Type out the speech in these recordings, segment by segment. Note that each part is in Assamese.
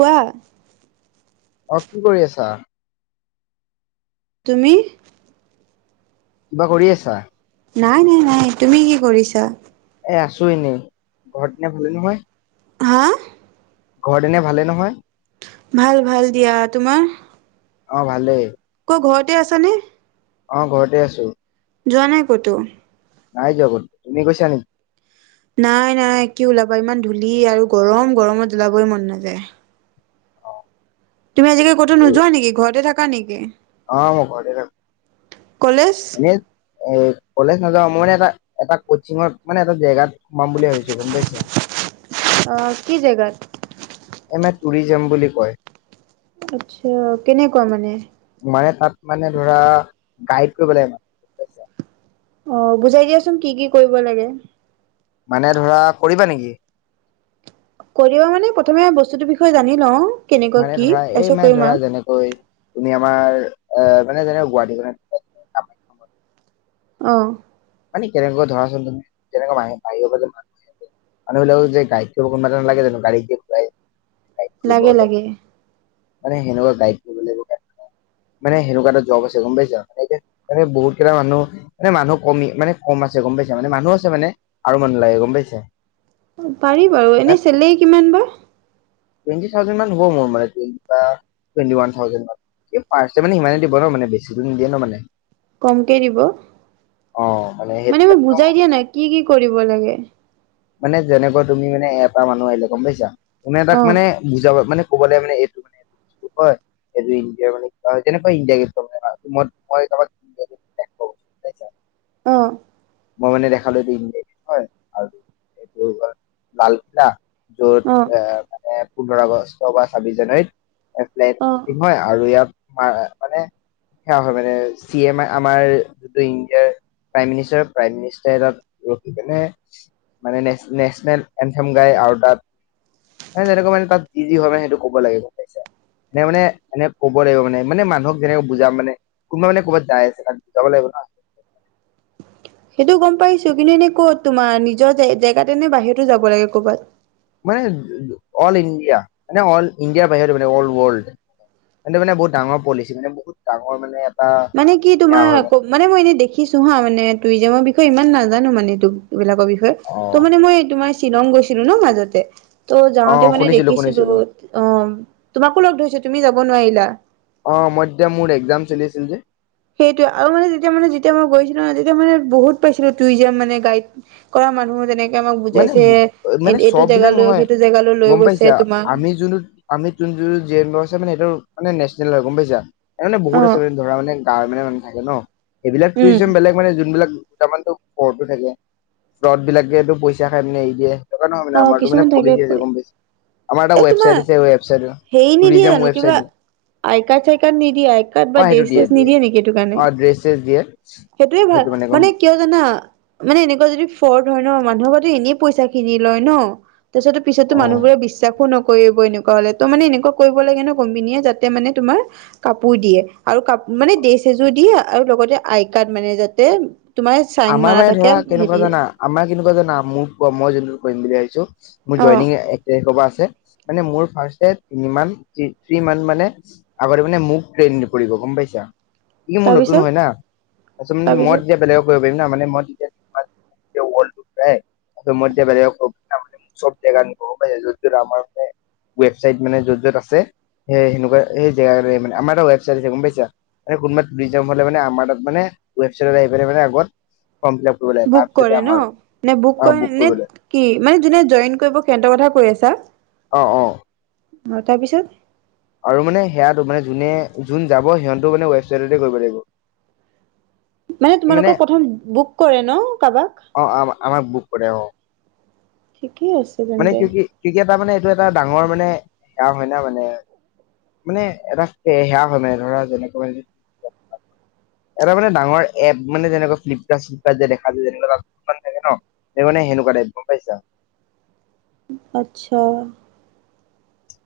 কোৱা। অ', কি কৰি আছা? তুমি? কিবা কৰি আছা? নাই নাই নাই, তুমি কি কৰিছা? এ আছো এনেই, ঘৰত এনে ভালেই নহয়? হা ঘৰ এনে ভালে নহয়? ভাল ভাল দিয়া। তোমাৰ? অ' ভালেই। ক ঘৰতে আছ নে? অ' ঘৰতে আছো। যোৱা নাই কতো? নাই যোৱা কতো, তুমি গৈছানি? নাই নাই, কি ওলাবা ইমান ধূলি আৰু গৰম। গৰমত ওলাবই মন নাযায়। অ তুমি আজিকালি কোত ময়ো- নযোৱা নেকি ঘৰতে থাক নেকি অ' মই ঘৰতে থাকোঁ। কলেজ এনেই অ' কলেজ নাযাও, মই এটা এটা কচ্চিংত মানে এটা জেগাত সোমাম বুলি ভাবিছো, গম পাইছা? আহ কি জেগাত? এমে টুৰিজিয়ম বুলি কয়। আচ্ছা কেনেকুৱা মানে? মানে তাত মানে ধৰা গাইড কৰিব লাগে। অ বুজাই দিয়াচোন কি কি কৰিব লাগে। মানে ধৰা কৰিবা নেকি? কৰিবা মানে প্ৰথমে বস্তুটোৰ বিষয়ে জানি লওঁ। কেনেকুৱা মানে কি ধৰা এই তাৰপিছত মানে কৰিম ধৰা আৰু যেনেকৈ তুমি আমাৰ অহ মানে যেনে গুৱাহাটীখনে [unintelligible] অ। কেনেকুৱা ধৰাচোন তুমি কেনেকুৱা মাহী বাহিৰৰ [unintelligible] মানুবিলাকক যে গাইড কৰিব কোনবাটা নালাগে জানো গাড়ীত যে ঘূৰাই। গাইড কৰিব লাগে হলে লাগে। মানে সেনেকুৱা গাইড কৰিব লাগিব [unintelligible] মানে সেনেকুৱা এটা জব আছে গম পাইছা এনেকে এনে বহুত কেইটা মানুহ মানে মানুহক। কমি মানে কম আছে গম পাইছা মানে মানুহ আছে মানে আৰু মানুহ লাগে গম পাইছা। পাৰি বাৰু। এনে চেলেৰি কিমান বা? টুয়েণ্টি থাওজেণ্ড হব মোৰ মানে টুৱেন্টি বা টুৱেন্টি ওয়ান থাওজেণ্ড মান ফাষ্টত মানে সিমানে দিব ন বেছিতো নিদিয়ে ন মানে। কমকে দিব। অ সেইটো মানে মই কাৰণে বুজাই ভাবিছো দিয়া নাই, কি কি কৰিব লাগে। মানে যেনেকৈ তুমি মানে এটা মানুহ আহিলে গম পাইছা। কোনে তাক অ মানে, বুজাব মানে। ক'বলে মানে এইটো মানে এইটো বস্তু হয় এইটো ইণ্ডিয়াৰ মানে কি হয় তেনেকুৱা ইণ্ডিয়া গেট মই মই কাৰোক ইিয় গুৱোৱাস্তছা [unintelligible] অ অ। মই মানে দেখালো এইটো ই হয় আৰু এইটোৰ লালকিল্লা। [unintelligible] যত অ আহ। এ পোন্ধৰ আগষ্ট বা ছাব্বিছ জানুৱাৰীত ফ্লেট অ [unintelligible] নয় আৰু ইয়াত হয় হয় মানে সে হয় মানে চি এম আমাৰ ইণ্ডিয়াৰ প্ৰাইম মিনিষ্টাৰ। তাত ৰখি পেনে মানে নেচনেল এনথেম গাই আৰু তাত মে তেনেকুৱা মানে তাত যি যি হয় মানে সেইটো ক'ব লাগিব পাই এনে মানে এনে ক'ব লাগিব মানে মানে মানুহক যেনেক বুজা মানে কোনোবা মানে ক'বাত যাই আছে ত বুজাব লাগিব নহ। সেইটো গম পাইছো কিন্তু এনেই ক'ত তোমাৰ নিজৰ জে জেগাতে নে বাহিৰতো যাব লাগিব কৰ'বাত। অল ইণ্ডিয়া মানে অল ইণ্ডিয়াৰ বাহিৰত মানে অল ৱৰ্ল্ড মানে বহুত ডাঙৰ পলিচি মানে বহুত ডাঙৰ মানে। এটা মানে কি সেয়া তোমাৰ হয় আকৌ মানে মই এনেই দেখিছো হা মানে তু। বিষয়ে ইমান নাজানো মানে এইটো এইবিলাকৰ অ বিষয়ে। ত মানে মই তোমাৰ। চিলং গৈছিলো ন মাজতে। ত অ যাওঁতে মানে শুনিছিলো দেখিছিলো শুনিছিলো অ তোমাকো লগ ধৰিছিলো। তুমি যাব নোৱাৰিলা। অ মই তেতিয়া মোৰ একজাম চলি আছিল যে। সেইটোৱে আৰু মানে যেতিয়া মানে যেতিয়া মই গৈছিলো ন তেতিয়া মানে বহুত পাইছিলো টুইজিয়াম মানে গাইড কৰা মানুহ তেনেক মানে মানে চব বিলাক জেগালৈ নহয় সেইটো জেগালৈ লৈ গম পাইছে গৈছে তোমাক আমি যোনটো আমি তোন যোন জ লৰাছে মানে সেইটো। মানে নেছনেল হয় গম পাইছা। মানে অ বহুত আছে মে ধৰা মানে। তাৰ মানে মানুহ থাকে নহ। এইবিলাক উম কুৱেশ্যন বেলেগ মানে যোনবিলাক। দুটামানটো ফ্লটও থাকে ফ্লট বিলাকেতো পইচা। পইচা খাই পেলাই এৰি দিয়ে। কাৰণে নহয় মানে অ' আমাৰতো মানে কিছুমান থাকে পলিচি আছে ফৰি গম পাইছা। আমাৰ এটা এই তোমাৰ ৱেবচাইট আছে ৱেবচাইট হেৰি নিদিয়ে টুৰিজম জানো ৱেবচাইট কিবা আই কাৰ্ড, চাই কাৰ্ড নিদিয়ে আই কাৰ্ড অ বা সেইটো ড্ৰেছ, দিয়ে ছেচ দিয়ে নিদিয়ে নেকি এইটো কাৰণে অ ড্ৰেছ চেছ দিয়ে সেইটোয়ে সেইটো ভাল গম মানে কিয় জানা মানে এনেকুৱা যদি ফৰ। ধৰে ন মানুহৰ প্ৰতি এনেই পইচা খিনিত। লয় ন' তাৰপিছতো পিছত টো অ মানুহবোৰে বিশ্বাসো নকৰে। কৰিব এনেকুৱা হ'লে ত মানে এনেকুৱা কৰিব লাগে ন কোম্পনীয়ে যাতে মানে তোমাৰ কাপোৰ দিয়ে আৰু কাপো মানে ড্ৰেছ ছেচও দিয়ে আৰু লগতে আই কাৰ্ড মানে যাতে। তোমাৰ চাইন আমাৰ মাৰা মানে থাকে ধৰা কেনেকুৱা হেৰি জানা আমাৰ কিন্তু। ক জানা মোক কোৱা মই যোনটো কৰিম বুলি আহিছো। মোৰ অ জইনিং এ এক তাৰিখৰ পৰা আছ ছে মানে মোৰ ফাৰ্ষ্টতেত মিনিমাম এইটি মান মানে আগতে মানে মোক ট্ৰেইন কৰিব গম পাইছা। ই মোৰ নতুন তাৰপিছত হয় না তাৰপিছত মানে মই তাৰপিছত তেতিয়া বেলেগক। [unintelligible] য'ত য'ত আমাৰ ৱেবচাইট মানে য'ত, য'ত আছে সে সেনোকোৱাই আমাৰ এটা ৱেবচাইট আছে গম পাইছা মানে কোনোবা টুৰিজম হলে মানে আমাৰ তাত মানে ৱেবাইটত আহি পেনাই মানে। [unintelligible] লাগে বুক তাৰপিছতে কৰে আমাৰ নহ, নে বুক অ কৰে কৰিব নে লাগে কি মানে যোনে জইন কৰিব সিহতৰ কথা কৈ আছা। অ, অ। হয় তাৰপিছত। আৰু মানে সেয়াটো মানে যোনে, যোন যাব সিহঁতো মানে ৱেবছাইটতে কৰিব লাগিব। মানে তোমালোকক প্ৰথম বুক কৰে নহ কাবাক। অ আম আমাক বুক কৰে অ আছে মানে তেন্তে কি কি কি এটা মানে এটা ডাঙৰ মানে সেয়া হয় ন মানে মানে এটা সেয়া হয় মানে ধৰা যেনেকৈ এটা মানে ডাঙৰ এপ মানে যেনেকুৱা ফ্লিপকাৰ্ট চ্লিপকাৰ্ট যে দেখা যে যেনেকুৱা কিছুমান মান থাকে ন সেইকাৰণে সেনেকুৱা টাইপ গম পাইছা আচ্ছা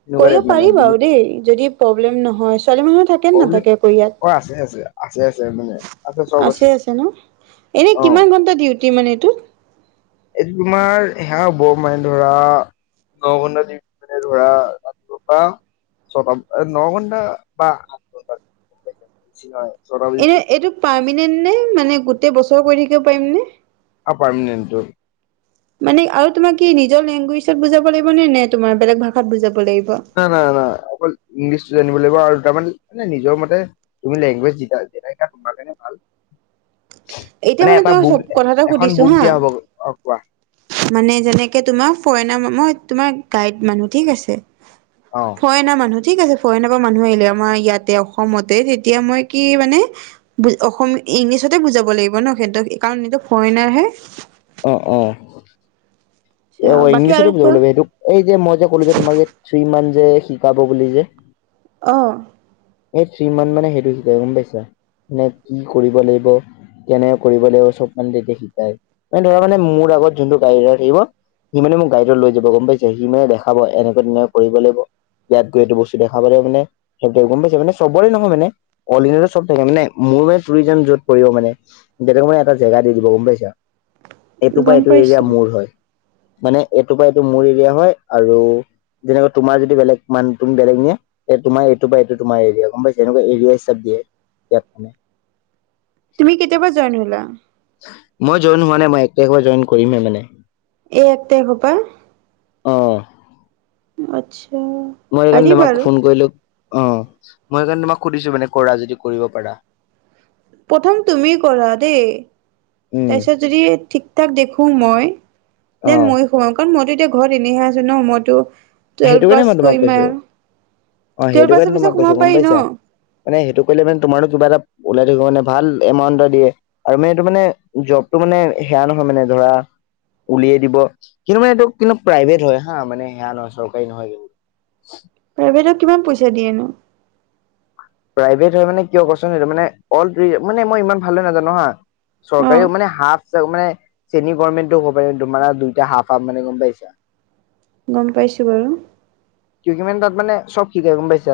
সেনেকুৱা টাইপ কৰিব মানে পাৰি বুজি বাৰু দেই যদি প্ৰব্লেম নহয় ছোৱালী মানুহ থাকে নে প্ৰব্লেম নাথাকে আকৌ ইয়াত? অ আছে আছে আছে আছে মানে চব আছে আছে ন এনে অ কিমান ঘণ্টা দিউ টি মানে এইটো? এইটো তোমাৰ সেয়া হব মানে ধৰা ন ঘন্টা মানে ধৰা [inaudible] ছটা ন ঘন্টা বা [inaudible] এনে ছুটি এইটো পা ৰ্মেনেন্ত নে? মানে গোটেই বছৰ কৰি থাকিব পাৰিম নে? অ পাৰ্মনেণ্ট এইটো। মানে আৰু তোমাক কি নিজৰ লেংগুৱেজত বুজাব লাগিব নে নে তোমাৰ বেলেগ ভাষাত বুজাব লাগিব? ন না না অকল ইংলিছটো জানিব লাগিব আৰু ত মান মানে নিজৰ মতে তুমি লেংগুৱেজ যোতা তোমাৰ কাৰণে ভাল [inaudible] এতিয়া মানে এটা তোমাক বুক চব কথা এটা এখন সুধিছো বুক হা দিয়া হ'ব, অ কোৱা। মানে যেনেকে তোমাৰ ফৰেনা মই তোমাৰ গাইড মানুহ ঠিক আছে। অ ফৰেনা মানুহ, ঠিক আছে ফৰেনাৰ পৰা মানুহ আহিলে আমাৰ ইয়াতে অসমতে তেতিয়া মই কি মানে ইংলিছতে বুজাব লাগিব ন স কাৰণটো ফৰেনাৰ হে, অ অ, আচ্ছা, অ বাকী ইংলিছতে আৰু বুজাব কোৱা লাগে সেইটো এই যে মই যে কলো যে তোমাক থিৰিমান যে শিকাব বুলি যে। অহ, এই থ্ৰী মান মানে সেইটো শিকাই গম পাইছা মানে কি কৰিব লাগিব কেনে কৰিব লাগিব চব মানে তেতিয়া শিকাই মানে ধৰা মানে মোৰ আগত যোনটো গাড়ীৰ থাকিব। সি মানে মোক গাডত লৈ যাব গম পাইছা সি মানে দেখাব এনেকুৱৈ তেনেকৈ কৰিব লাগিব ইয়াত গৈ এইটো বস্তু দেখাব লাগ মানে থাক গম পাইছা মানে চবৰে নহয় মানে অল ইণ্ডিয়াতো চব থাকে মানে মোৰ মানে টুৰিজম যত পৰি মানে দেউক মানে এটা জেগা দি দিব গম পাইছা। এইটো পা গম এইটো এৰিয়া পাইছো মোৰ হয়। মানে এইটো পৰা এইটো মোৰ এৰিয়া হয়, আৰু যেনেকৈ তোমাৰ যদি বেলেগ মান তুমি বেলেগ নিয়ে তোমাৰ এইটো পা এইটো তোমাৰ এৰিয়া, গম পাইছে? এনেকুৱা এৰিয়া হিচাপ দিয়ে ইয়াত মানে। তুমি কেতিয়া পা জইন হলা? মই জইন হোৱা নাই মই এক তাৰিখৰ পৰা জইন কৰিমহে মানে। এই এক তাৰিখৰ পৰা? অহ। আচ্ছ মই সেইকাৰণে তোমাক ফোন কৰিলো। অহ মই সেইকাৰণে তোমাক সুধিছো মানে কৰা যদি কৰিব পাৰা। প্ৰথম তুমি কৰা দেই, উম তাৰপিছত যদি থিক থাক দেখোঁ মই অ দেন মইও সোমাম কাৰণ মইটো এতিয়া ঘৰত এনেহে আছো ন মইতো টুৱেলভ সেইটো কাৰণে পাছ মই তোমাক কৰিমে কৈছো, অ টুৱেলভ সেইটো পাছৰ কাৰণে পিছত তোমাক কৈছো সোমাব গম পাৰি ন পাইছা? মানে সেইটো কৰিলে মানে তোমাৰো কিবা এটা ওলাই থাকিব মানে ভাল এমাউণ্ট এটা দিয়ে। আৰু মানে এইটো মানে জবটো মানে সেয়া নহয় মানে ধৰা উলিয়াই দিব, কিন্তু মানে এইটো কিন্তু প্ৰাইভেট হয় হা মানে সেয়া নহয় চব কাৰী নহয় কিন্তু। প্ৰাইভেটত কিমান পইচা দিয়ে নো? প্ৰাইভেট হয় মানে কিয় কচোন সেইটো মানে ৱৰ্ল্ড ত্ৰি মানে মই ইমান ভালদৰে নাজানো হা চৰকাৰীও অ' মানে হাফ মানে চেনি গোৰমেন্তটো হব পাৰ দু মাৰা দুই টা হাফ হাফ মানে গম পাইছা। গম পাইছো বাৰু। কিয় কিমান মানে তাত মানে চব শিকাই গম পাইছা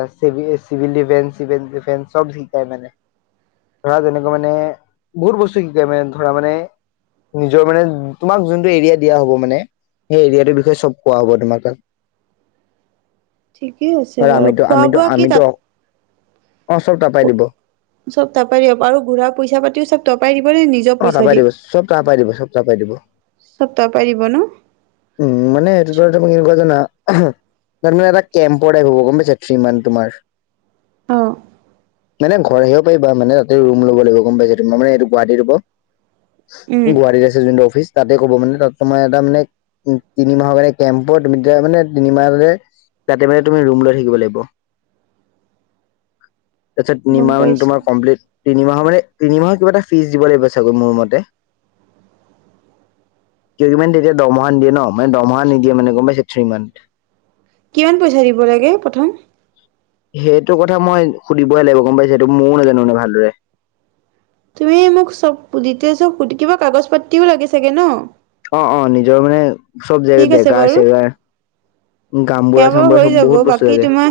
চিভিল ডিফেন্স চিভেল ডিফেন্স চব শিকাই মানে ধৰা তেনেকুৱা মানে বহুত বস্তু শিকাই মানে ধৰা মানে নিজৰ মানে তোমাক যোনটো এৰিয়া দিয়া হব মানে সেই এৰিয়াটোৰ বিষয়ে চব কোৱা হব তোমাক তাত। ঠিকেই আছে ধৰা বাৰু আমিতো খোৱা আমিতো বোৱা কি আমিতো তাত অ চব তাৰপাই দিব চব তাৰপাৰাই দিব আৰু ঘূৰা পইচা পাতিও চব ত পাই অ তাৰপাই দিব চব তাৰপাই দিব চব তাৰপাই দিব। চব তাৰপৰাই দিব ন উম মানে সেইটোতে এনেকুৱা জানা তাৰমানে এটা কেম্পৰ টাইপ হব গম পাইছা থ্ৰী মান্থ তোমাৰ অ মানে ঘৰ আহিব পাৰিবা মানে তাতে ৰুম ল'ব লাগিব গম পাইছা তোমাৰ মানে এইটো গুৱাহাটী ৰ'ব উম গুৱাহাটীত আছে যোন্ত অফিচ। তাতে ক'ব মানে, তাত তোমাৰ এটা মানে উম তিনিমাহৰ কাৰণে কেম্প হয়, তুমি এতিয়া মানে তিনিমাহ তাতে মানে তুমি ৰুম লৈ থাকিব লাগিব। তাৰপাছত গম তিনিমাহ পাইছো তোমাৰ কমপ্লিট তিনিমাহৰ মানে, তিনিমাহৰ কিবা এটা ফিজ দিব লাগিব চাগৈ মোৰ মতে। কেইদিন মান তেতিয়া দম ফাণ্ড দিয়ে ন মানে দৰমহা নিদিয়ে মানে গম পাইছে থ্ৰী মান্থ। কিমান পইচা দিব লাগে প্ৰথম? সেইটো কথা মই সুধিবই লাগিব গম পাইছা, সেইটো ময়ো নাজানো নে ভালদৰে। তুমি মোক চব ডিটেইলছত [unintelligible] কিবা কাগজ পাতিও লাগে চাগে ন। অ' অ' নিজৰ মানে চব ঠিক আছে জেগা বাৰু চেগাৰ, গাওবুঢ়া সেয়া বাৰু চাওবুঢ়া, হৈ চব যাব বহুত বস্তু বাকী থাকে। তোমাৰ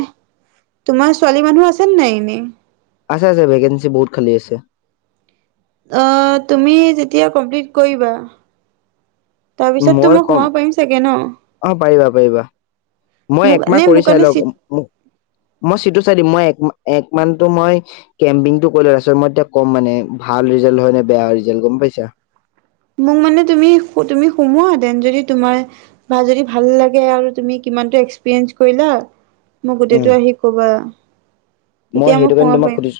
তোমাৰ ছোৱালী মানুহ আছে নে নাই এনেই আছে আছে ভেকেঞ্চি বহুত খালি আছে। অ' তুমি যেতিয়া কমপ্লিট কৰিবা তাৰপিছততো মই কম, সোমাব পাৰিম চাগে ন অ' পাৰিবা পাৰিবা। মই মোক একমাহ নে কৰি মোৰ চাই কাৰণে লও চিট মই চিটো চাই দিম মই এক মান টো ময় কেম্পিংটো কৰিলো তাৰ পাছত এতিয়া ক'ম মে ভাল ৰিজাল্ট হয় নে বেয়া ৰিজাল্ট গম পাইছা। মোক মানে তুমি সোমোৱা, ডেন যদি তোমাৰ বা যদি ভাল লাগে আৰু তুমি কিমানটো এক্সপেৰিএন্স কৰিলা মোক উম গোটেইটো আহি ক'বা। মই তেতিয়া সেইটো কাৰণে সোমাব তোমাক পাৰিম। সুধিছো,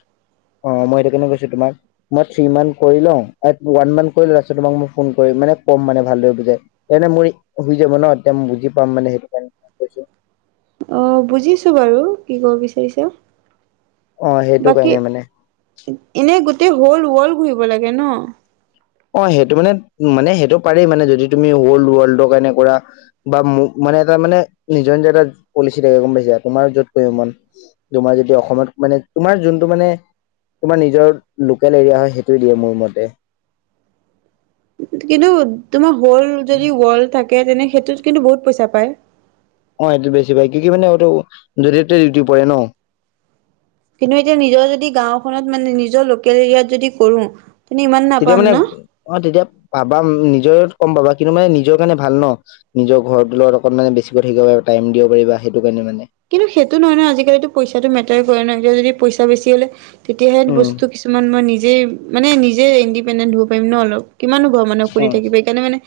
অ' মই সেইটো কাৰণে কৈছো তোমাক মই থ্ৰী মান্থ কৰি লও, এক ওৱান মান্থ কৰি ল তাৰপাছত তোমাক মই ফোন কৰিম, মানে কম মানে ভালদৰে বুজাই এনেও মোৰ ই হৈ যাব ন এতিয়া বুজি পাম মানে। অ' বুজিছো বাৰু কি কব বিচাৰিছ। অ' সেইটো কাৰণে মানে। এতে হ'ল ৱৰ্ল্ড ঘূৰিব লাগে ন? অ' সেইটো মানে মানে সেইটো পাৰি মানে যদি তুমি ৱল ৱৰ্ল্ডৰ কাৰণে কৰা বা মানে তাৰ মানে নিজৰ নিজৰ এটা পলিচি থাকে গম পাইছা তোমাৰ যত কৰিব মন তোমাৰ যেতিয়া অসমত মানে তোমাৰ যোঁনটো মানে তোমাৰ নিজৰ লোকেল এৰিয়া হয় সেইটো দিয়ে মোৰ মতে। কিন্তু তোমাৰ [unintelligible] যদি ৱল থাক কে তেনে সেইটোত কিন্তু বহুত পইচা পায়। অ' সেইটো বেছি পায়। কি কি মানে সেইটো যতে তটে ডিউটি পৰে ন। কিন্তু এতিয়া নিজৰ যদি গাওঁ খনত মানে নিজৰ লোকেল এৰিয়াত যদি কৰো তেতিয়া ইমান তেতিয়া নাপাম মানে ন? অ তেতিয়া পাবা নিজৰ কম পাবা কিন্তু মানে নিজৰ কাৰণে ভাল ন, নিজৰ ঘৰ ত লগত অকন মানে বেছিকৈ থাকিব পাৰা টাইম দিব পাৰিবা সেইটো কাৰণে মানে। কিন্তু তেতিয়া যদি পইচা বেছি হ'লে তেতিয়াহে উম বস্তু কিছুমান মই নিজ নিজ মানে নিজে ইণ্ডিপেণ্ডেণ্ট হ'ব পাৰিম ন অলপ কিমাননো [unintelligible] থাকিবা সেইকাৰণে মানে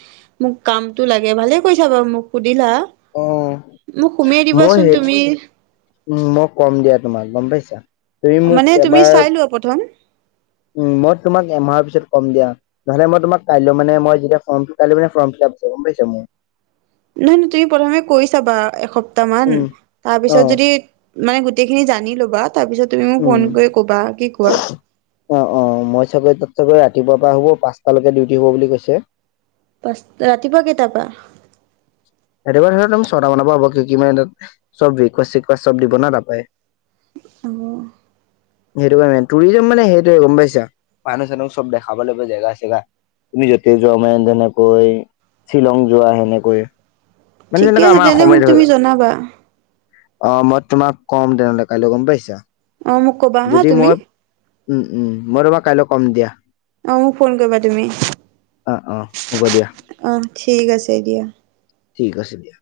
মোক কামতটো লাগে, ভালে কৈছা বাৰু মোক দিলা, অ অ মোক সোমোৱাই মই দিবাচোন। সেই তুমি উম, মই কম দিয়া তোমাক গম পাইছা। তুমি মোক মানে তুমি এবাৰ চাই লোৱা প্ৰথম। উম মই তোমাক এমাহৰ পিছত কম দিয়া। নহলে মই তোমাক কাইলৈ মানে মই যেতিয়া ফৰ্ম কাইলৈ মানে ফৰ্ম ফিলাপ আছে গম পাইছা মোৰ। নহয়, নহয় তুমি প্ৰথমে কৰি চাবা একসপ্তাহ মান উম অ তাৰপিছত যদি মানে গোটেইখিনি জানি ল'বা। তাৰ পিছত তুমি মোক উম ফোন কৰি ক'বা কি কোৱা? অ', অ' মই চাগৈ তাতে গৈ ৰাতিপুৱাৰ পৰা হ'ব পাঁচটা লৈকে ডিউটি হ'ব বুলি কৈছে। পাঁচটা। ৰাতিপুৱা কেইটাৰ পৰা? এইবাৰ ধৰি লোৱা তুমি ছয় টা মানৰ পৰা হ'ব। চব ব্ৰেকফাষ্ট চেকফাষ্ট চব দিব ন তাৰপাই। অ' [unintelligible] সেইটো কাৰণে টুৰিজিম মানে সেইটোৱে গম পাইছা মানুহ চানুহ চব দেখাব লাগিব জেগা চেগা। তুমি য'তে যোৱা মানে তেনেকৈ শ্বিলং যোৱা হেনেকৈ। ঠিকে আছে তেন্তে মোক তুমি জনাবা। অ' মই তোমাক কম তেনেহ'লে কাইলৈ গম পাইছা। অ' মোক ক'বা হা যদি তুমি। মই উম, উম মই তোমাক কাইলৈ কম দিয়া। অ'মোক ফোন কৰিবা তুমি। অ অ হ'ব দিয়া অ'। ঠিক আছে দিয়া। ঠিক আছে দিয়া।